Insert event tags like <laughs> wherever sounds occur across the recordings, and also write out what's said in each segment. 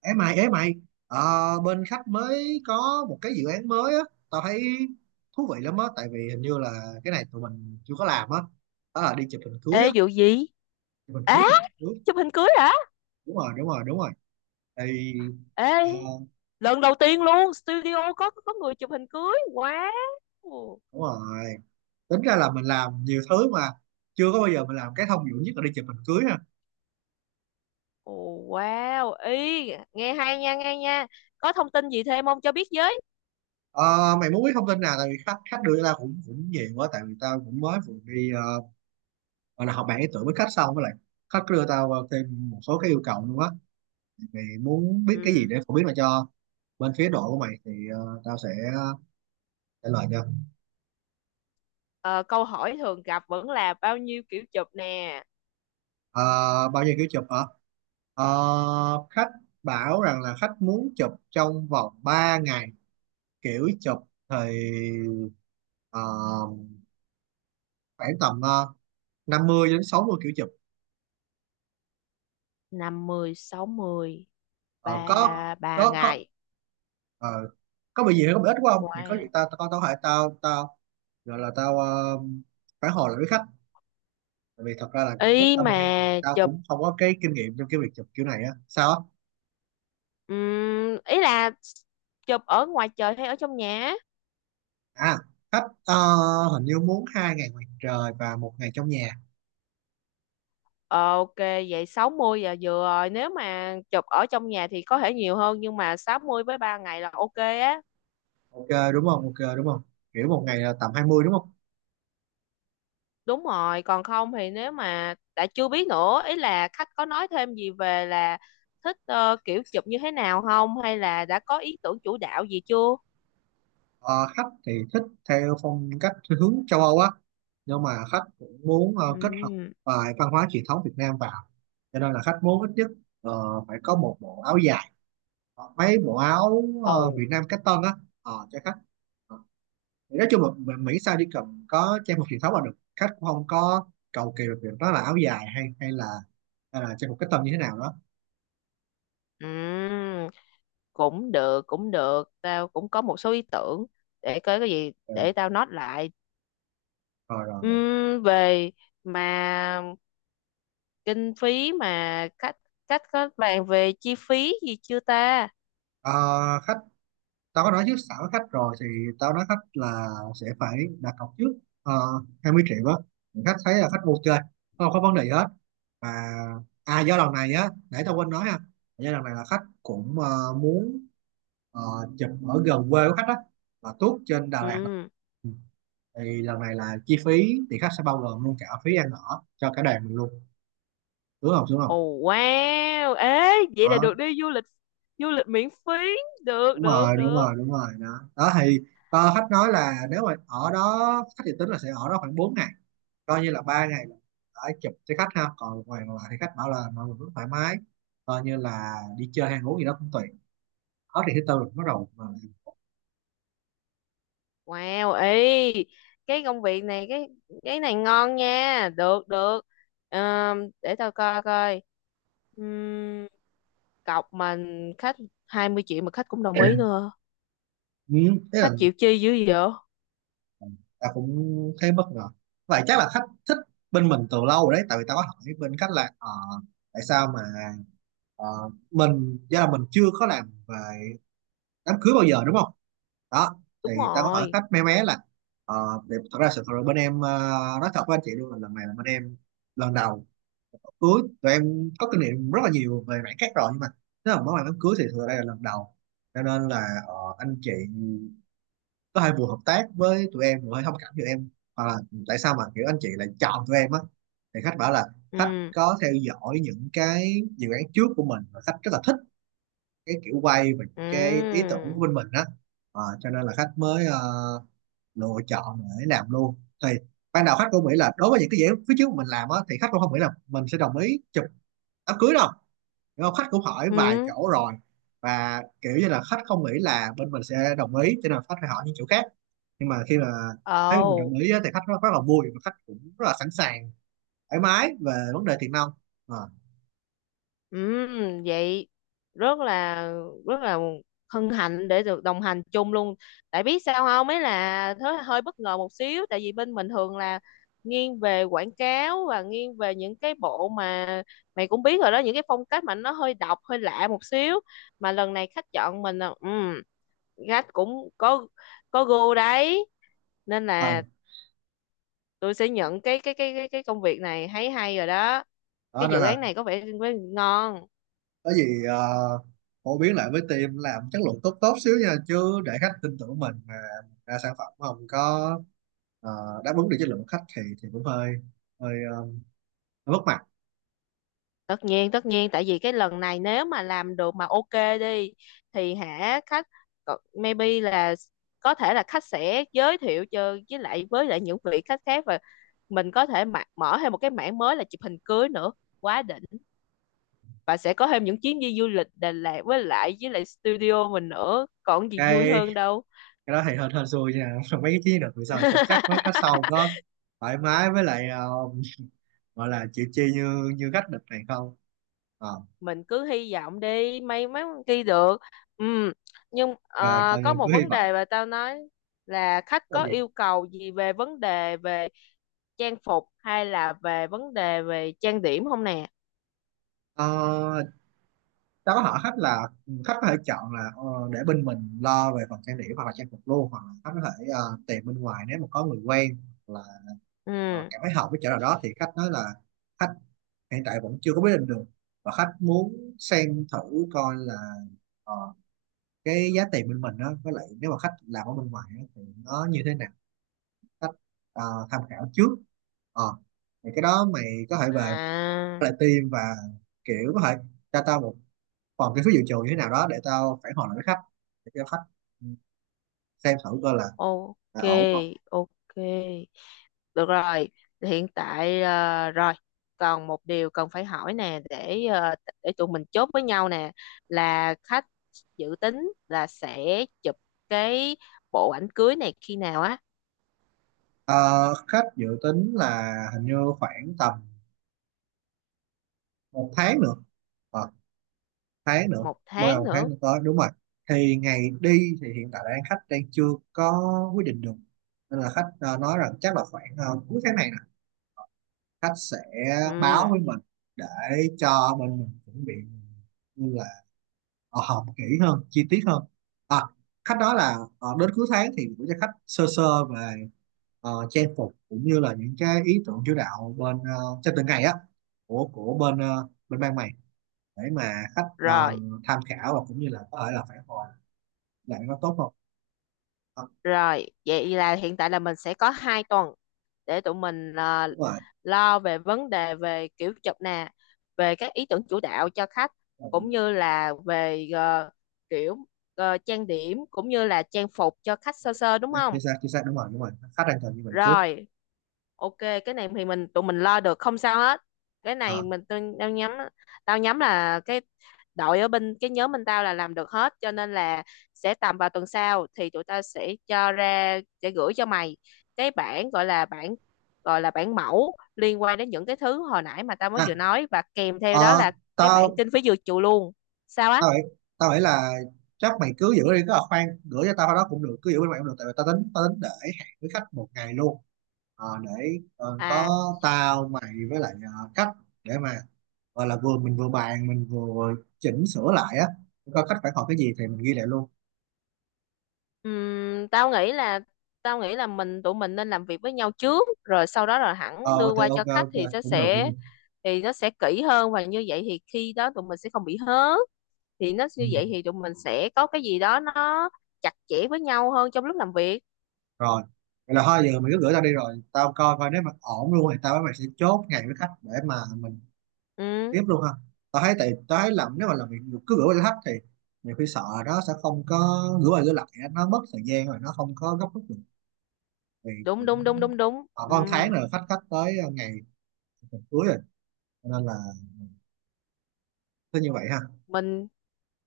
Ê mày, ờ, bên khách mới có một cái dự án mới á, tao thấy thú vị lắm á, tại vì hình như là cái này tụi mình chưa có làm á, đó là đi chụp hình cưới Ê á, vụ gì? Á, chụp hình cưới, chụp hình cưới hả? đúng rồi, đúng rồi, đúng rồi, thì ờ, Ê, lần đầu tiên luôn studio có người chụp hình cưới. Wow. Ồ, đúng rồi, tính ra là mình làm nhiều thứ mà chưa có bao giờ mình làm cái thông dụng nhất là đi chụp hình cưới ha. wow. Ý, nghe hay nha, nghe nha. Có thông tin gì thêm không cho biết với? Ờ, Mày muốn biết thông tin nào, tại vì khách khách đưa ra cũng cũng nhiều quá, tại vì tao cũng mới vừa đi gọi là học bạn ý tưởng với khách xong với lại khách đưa tao thêm một số cái yêu cầu luôn á, mày muốn biết cái gì Ừ. để phổ biến lại cho bên phía đội của mày thì tao sẽ ờ, trả lời cho. Ờ, Câu hỏi thường gặp vẫn là bao nhiêu kiểu chụp nè? Ờ, Bao nhiêu kiểu chụp hả? Khách bảo rằng là khách muốn chụp trong vòng 3 ngày, kiểu chụp thì ờ, khoảng tầm 50 đến 60 kiểu chụp. Năm mươi, sáu 60, Ờ, có 3 3 có có ngày. ờ, có bị gì hay có bị ít quá không thì có gì Wow. tao tao tao có thể tao tao gọi là phản hồi lại với khách. Tại vì thật ra là lúc Ý tao mà đi thì tao chụp cũng không có cái kinh nghiệm trong cái việc chụp kiểu này á. Sao á? Ý là chụp ở ngoài trời hay ở trong nhà? À, khách hình như muốn 2 ngày ngoài trời và một ngày trong nhà. Ờ, ok, vậy 60 giờ vừa rồi nếu mà chụp ở trong nhà thì có thể nhiều hơn nhưng mà 60 với 3 ngày là ok á. Ok đúng không? Ok đúng không? Kiểu một ngày là tầm 20 đúng không? Đúng rồi, còn không thì nếu mà đã chưa biết, nữa ý là khách có nói thêm gì về là thích kiểu chụp như thế nào không, hay là đã có ý tưởng chủ đạo gì chưa? Ờ, Khách thì thích theo phong cách hướng châu Âu á. Nhưng mà khách cũng muốn kết hợp Ừm, vài văn hóa truyền thống Việt Nam vào. Cho nên là khách muốn ít nhất ờ, phải có một bộ áo dài. Hoặc mấy bộ áo ồ. Việt Nam cách tân á. Cho khách. Ờ, Thì nói chung là Mỹ sao chỉ cần có trang phục truyền thống là được, khách cũng không có cầu kỳ về việc đó là áo dài hay hay là trang phục cách tân như thế nào đó. Ừm, cũng được, tao cũng có một số ý tưởng, để coi cái gì Ừ, để tao note lại. rồi rồi rồi. Về mà kinh phí, mà cách cách có bàn về chi phí gì chưa ta? Ờ, Khách, tao có nói trước sẵn với khách rồi thì tao nói khách là sẽ phải đặt cọc trước 20 triệu á. Thì khách thấy là khách ok, không có vấn đề gì hết, và à, do lần này á để tao quên nói ha, do lần này là khách cũng muốn ờ, chụp ở gần quê của khách á, là tuốt trên Đà Lạt. Ừ. Thì lần này là chi phí thì khách sẽ bao gồm luôn cả phí ăn ở cho cả đoàn mình luôn, đúng không đúng không? Ồ, wow, ê, vậy là Đó, được đi du lịch, du lịch miễn phí. được đúng được rồi đúng được rồi đúng rồi đó. Đó thì khách nói là nếu mà ở đó khách dự tính là sẽ ở đó khoảng 4 ngày, coi như là 3 ngày là đã chụp cho khách ha, còn một ngày còn lại thì khách bảo là mọi người cứ thoải mái, coi như là đi chơi ăn uống gì đó cũng tùy. Đó thì thứ tư là bắt đầu mà. Wow, ê, cái công việc này, cái này ngon nha. Được được. Để tao coi coi. Ừm, cọc mình khách 20 triệu mà khách cũng đồng ý nữa, Ừ, thế là khách chịu chi dữ vậy. tao cũng thấy bất ngờ. Vậy chắc là khách thích bên mình từ lâu rồi đấy, tại vì tao có hỏi bên khách là tại sao mà ờ, mình, do là mình chưa có làm về đám cưới bao giờ đúng không. Đó thì Đúng tao có hỏi rồi. khách mé mé là ờ, để, thật ra sự thật là bên em nói thật với anh chị luôn là lần này là bên em lần đầu cưới, tụi em có kinh nghiệm rất là nhiều về mảng khác rồi nhưng mà nếu mà nói về đám cưới thì thực ra đây là lần đầu, cho nên là anh chị có hơi vừa hợp tác với tụi em vừa hơi thông cảm cho em. Hoặc là tại sao mà kiểu anh chị lại chọn tụi em á, thì khách bảo là khách Ừ, có theo dõi những cái dự án trước của mình và khách rất là thích cái kiểu quay và những cái ý ừ, tưởng của bên mình á. Cho nên là khách mới lựa chọn để làm luôn. Thì ban đầu khách cũng nghĩ là đối với những cái dự án phía trước mình làm á thì khách cũng không nghĩ là mình sẽ đồng ý chụp đám cưới đâu. Đúng không? Khách cũng hỏi vài ừ, chỗ rồi, và kiểu như là khách không nghĩ là bên mình sẽ đồng ý cho nên là khách phải hỏi những chỗ khác. Nhưng mà khi mà thấy mình đồng ồ. ý á, thì khách rất, rất là vui và khách cũng rất là sẵn sàng thoải mái về vấn đề tiền nong. À, Vậy rất là rất là hân hạnh để được đồng hành chung luôn. Tại biết sao không? Ấy là thế hơi bất ngờ một xíu tại vì bên mình thường là nghiêng về quảng cáo và nghiêng về những cái bộ mà mày cũng biết rồi đó, những cái phong cách mà nó hơi độc, hơi lạ một xíu. Mà lần này khách chọn mình là khách cũng có gu đấy. Nên à, là tôi sẽ nhận cái công việc này, thấy hay rồi đó. đó Cái nên dự là án này có vẻ ngon. có gì phổ biến lại với team làm chất lượng tốt tốt xíu nha, chứ để khách tin tưởng mình mà ra sản phẩm không có đáp ứng được chất lượng của khách thì cũng hơi hơi ờ, hơi mất mặt. Tất nhiên, tất nhiên, tại vì cái lần này nếu mà làm được mà ok đi thì hả, khách có- maybe là có thể là khách sẽ giới thiệu cho với lại những vị khách khác, và mình có thể mạ- mở thêm một cái mảng mới là chụp hình cưới nữa, quá đỉnh. Và sẽ có thêm những chuyến đi du lịch Đà Lạt với lại studio mình nữa, còn gì vui cái hơn đâu. cái đó thì hơn hơn xui nha <laughs> mấy cái chiến lược bây giờ không chắc mấy khách sau <laughs> có thoải mái với lại gọi là chịu chi như như khách địch này không. ờ Mình cứ hy vọng đi, may mắn ghi được. Ừ. Nhưng À, coi có như một cứ hy vấn vọng. đề mà tao nói, là khách Là có gì? yêu cầu gì về vấn đề về trang phục hay là về vấn đề về trang điểm không nè? ờ, Tao có hỏi khách là ừ, khách có thể chọn là để bên mình lo về phần trang điểm hoặc là trang phục luôn, hoặc là khách có thể tìm bên ngoài nếu mà có người quen hoặc là Ừ, cảm thấy hợp với chỗ nào đó. Thì khách nói là khách hiện tại vẫn chưa có quyết định được và khách muốn xem thử coi là ờ, cái giá tiền bên mình đó, với lại nếu mà khách làm ở bên ngoài á, thì nó như thế nào. Khách ờ, tham khảo trước. ờ thì cái đó mày có thể về à, lại team và kiểu có thể cho tao một phần cái phiếu dự trù như thế nào đó để tao phản hồi lại với khách, để cho khách ừ, xem thử coi ok, là ổn không. ok. Được rồi, hiện tại rồi, còn một điều cần phải hỏi nè để để tụi mình chốt với nhau nè, là khách dự tính là sẽ chụp cái bộ ảnh cưới này khi nào á? Ờ, Khách dự tính là hình như khoảng tầm một tháng nữa. Ờ, Thái nữa, Một bao tháng đầu Thái nữa. nữa tới đúng rồi. Thì ngày đi thì hiện tại đang khách đang chưa có quyết định được, nên là khách nói rằng chắc là khoảng cuối tháng này nè khách sẽ báo Ừ, với mình để cho bên mình chuẩn bị, như là họp kỹ hơn chi tiết hơn. À, khách nói là đến cuối tháng thì gửi cho khách sơ sơ về trang phục cũng như là những cái ý tưởng chủ đạo bên cho từng ngày á, của bên bên ban mày, để mà khách rồi. tham khảo và cũng như là có thể là phản hồi lại nó tốt không. Ờ, Rồi, vậy là hiện tại là mình sẽ có hai tuần để tụi mình à, Đúng rồi. lo về vấn đề về kiểu chụp nè, về các ý tưởng chủ đạo cho khách, Ừ, cũng như là về kiểu trang điểm cũng như là trang phục cho khách sơ sơ, đúng à, không? Chính xác đúng rồi đúng rồi, khách đang cần như vậy trước. Rồi, ok, cái này thì mình tụi mình lo được, không sao hết. Cái này Ờ. mình tôi tao nhắm, tao nhắm là cái đội ở bên cái nhóm bên tao là làm được hết, cho nên là sẽ tầm vào tuần sau thì tụi tao sẽ cho ra sẽ gửi cho mày cái bản gọi là bản, gọi là bản mẫu liên quan đến những cái thứ hồi nãy mà tao mới À, vừa nói, và kèm theo đó ờ, là cái bản tao kinh phí dự trù luôn. Sao á? tao nghĩ tao nghĩ là chắc mày cứ giữ đi, cứ là khoan gửi cho tao cái đó cũng được, cứ giữ bên mày cũng được, tại vì tao tính để hẹn với khách một ngày luôn. Để có À, tao mày với lại khách, để mà gọi là vừa mình vừa bàn mình vừa chỉnh sửa lại á, coi khách phản hồi cái gì thì mình ghi lại luôn. ừm, tao nghĩ là mình tụi mình nên làm việc với nhau trước rồi sau đó là hẳn Ờ đưa thì qua ok cho khách ok thì nó cũng được cũng sẽ, được. thì nó sẽ kỹ hơn và như vậy thì khi đó tụi mình sẽ không bị hớ, thì nó Ừ. như vậy thì tụi mình sẽ có cái gì đó nó chặt chẽ với nhau hơn trong lúc làm việc. Rồi, vậy là thôi giờ mày cứ gửi tao đi rồi tao coi coi, nếu mà ổn luôn thì tao với mày sẽ chốt ngày với khách để mà mình Ừ, tiếp luôn ha. Tao thấy, tại tao thấy làm nếu mà làm việc cứ gửi cho khách thì nhiều khi sợ nó sẽ không có, gửi qua gửi lại á, nó mất thời gian rồi nó không có gấp rút được, thì đúng cũng đúng đúng đúng đúng họ ừ. có một tháng rồi, khách khách tới ngày tuần cuối rồi, cho nên là cứ như vậy ha. Mình,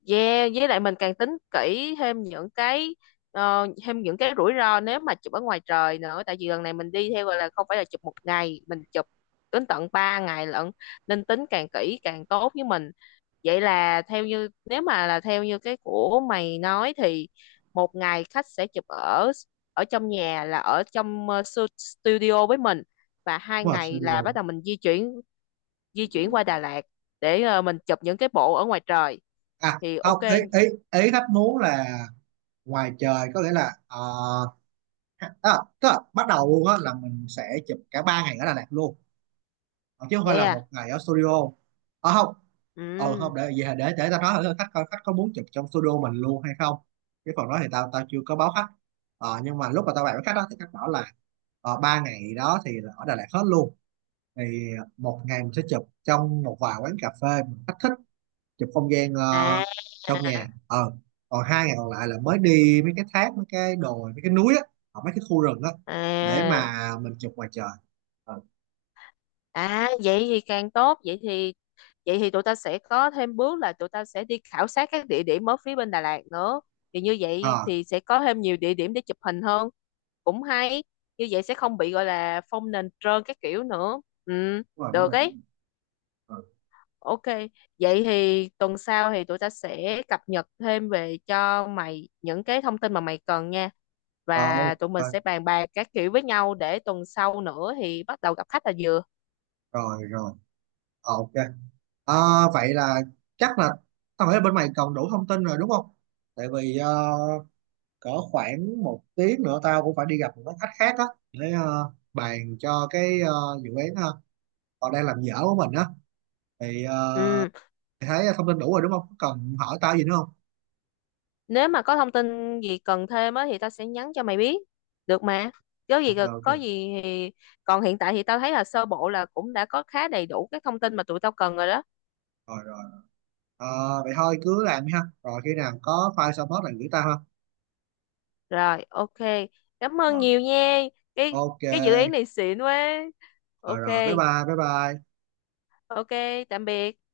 yeah, với lại mình càng tính kỹ thêm những cái thêm những cái rủi ro nếu mà chụp ở ngoài trời nữa, tại vì lần này mình đi theo gọi là không phải là chụp một ngày, mình chụp đến tận 3 ngày lận, nên tính càng kỹ càng tốt với mình. Vậy là theo như, nếu mà là theo như cái của mày nói thì một ngày khách sẽ chụp ở, ở trong nhà là ở trong su- studio với mình, và Đúng hai rồi, ngày sơ là đồ, bắt đầu mình di chuyển, di chuyển qua Đà Lạt để mình chụp những cái bộ ở ngoài trời, à thì ok. không, ý ý ý khách muốn là ngoài trời, có nghĩa là à, tức là bắt đầu luôn á là mình sẽ chụp cả 3 ngày ở Đà Lạt luôn. Ờ, Chứ không phải Vậy là à? một ngày ở studio. Ờ không, ờ Ừ, không, để gì, để tao nói thử khách coi khách có muốn chụp trong studio mình luôn hay không. Cái phần đó thì tao tao chưa có báo khách. Nhưng mà lúc mà tao bàn với khách đó thì khách bảo là 3 ngày đó thì là ở Đà Lạt hết luôn. Thì một ngày mình sẽ chụp trong một vài quán cà phê mình khách thích, chụp không gian à, trong nhà. Ờ Còn 2 ngày còn lại là mới đi mấy cái thác mấy cái đồi mấy cái núi á, hoặc mấy cái khu rừng á, để à, mà mình chụp ngoài trời. ờ à, vậy thì càng tốt, vậy thì, vậy thì tụi ta sẽ có thêm bước là tụi ta sẽ đi khảo sát các địa điểm ở phía bên Đà Lạt nữa, thì như vậy À, thì sẽ có thêm nhiều địa điểm để chụp hình hơn, cũng hay, như vậy sẽ không bị gọi là phong nền trơn các kiểu nữa. Ừ, đúng rồi đúng được rồi, ấy. đúng rồi. Ok, vậy thì tuần sau thì tụi ta sẽ cập nhật thêm về cho mày những cái thông tin mà mày cần nha. Ờ, Và tụi mình ok sẽ bàn bạc các kiểu với nhau để tuần sau nữa thì bắt đầu gặp khách là vừa. rồi rồi. Ok. Ờ, Vậy là chắc là tao nghĩ là bên mày còn đủ thông tin rồi đúng không? Tại vì cỡ khoảng một tiếng nữa tao cũng phải đi gặp một cái khách khác á, để bàn cho cái dự án họ đang làm dở của mình á. Thì Ừ, mày thấy thông tin đủ rồi đúng không? Có cần hỏi tao gì nữa không? nếu mà có thông tin gì cần thêm á thì tao sẽ nhắn cho mày biết. Được mà. Có gì Ok có ok. gì thì, còn hiện tại thì tao thấy là sơ bộ là cũng đã có khá đầy đủ các thông tin mà tụi tao cần rồi đó. Rồi rồi. Ờ, Vậy thôi cứ làm đi ha. Rồi khi nào có file xong hết là gửi tao ha. Rồi, ok. Cảm ơn Rồi. nhiều nha. Cái Ok. cái dự án này xịn quá. Rồi Ok. rồi. Bye bye. Bye bye. Ok, tạm biệt.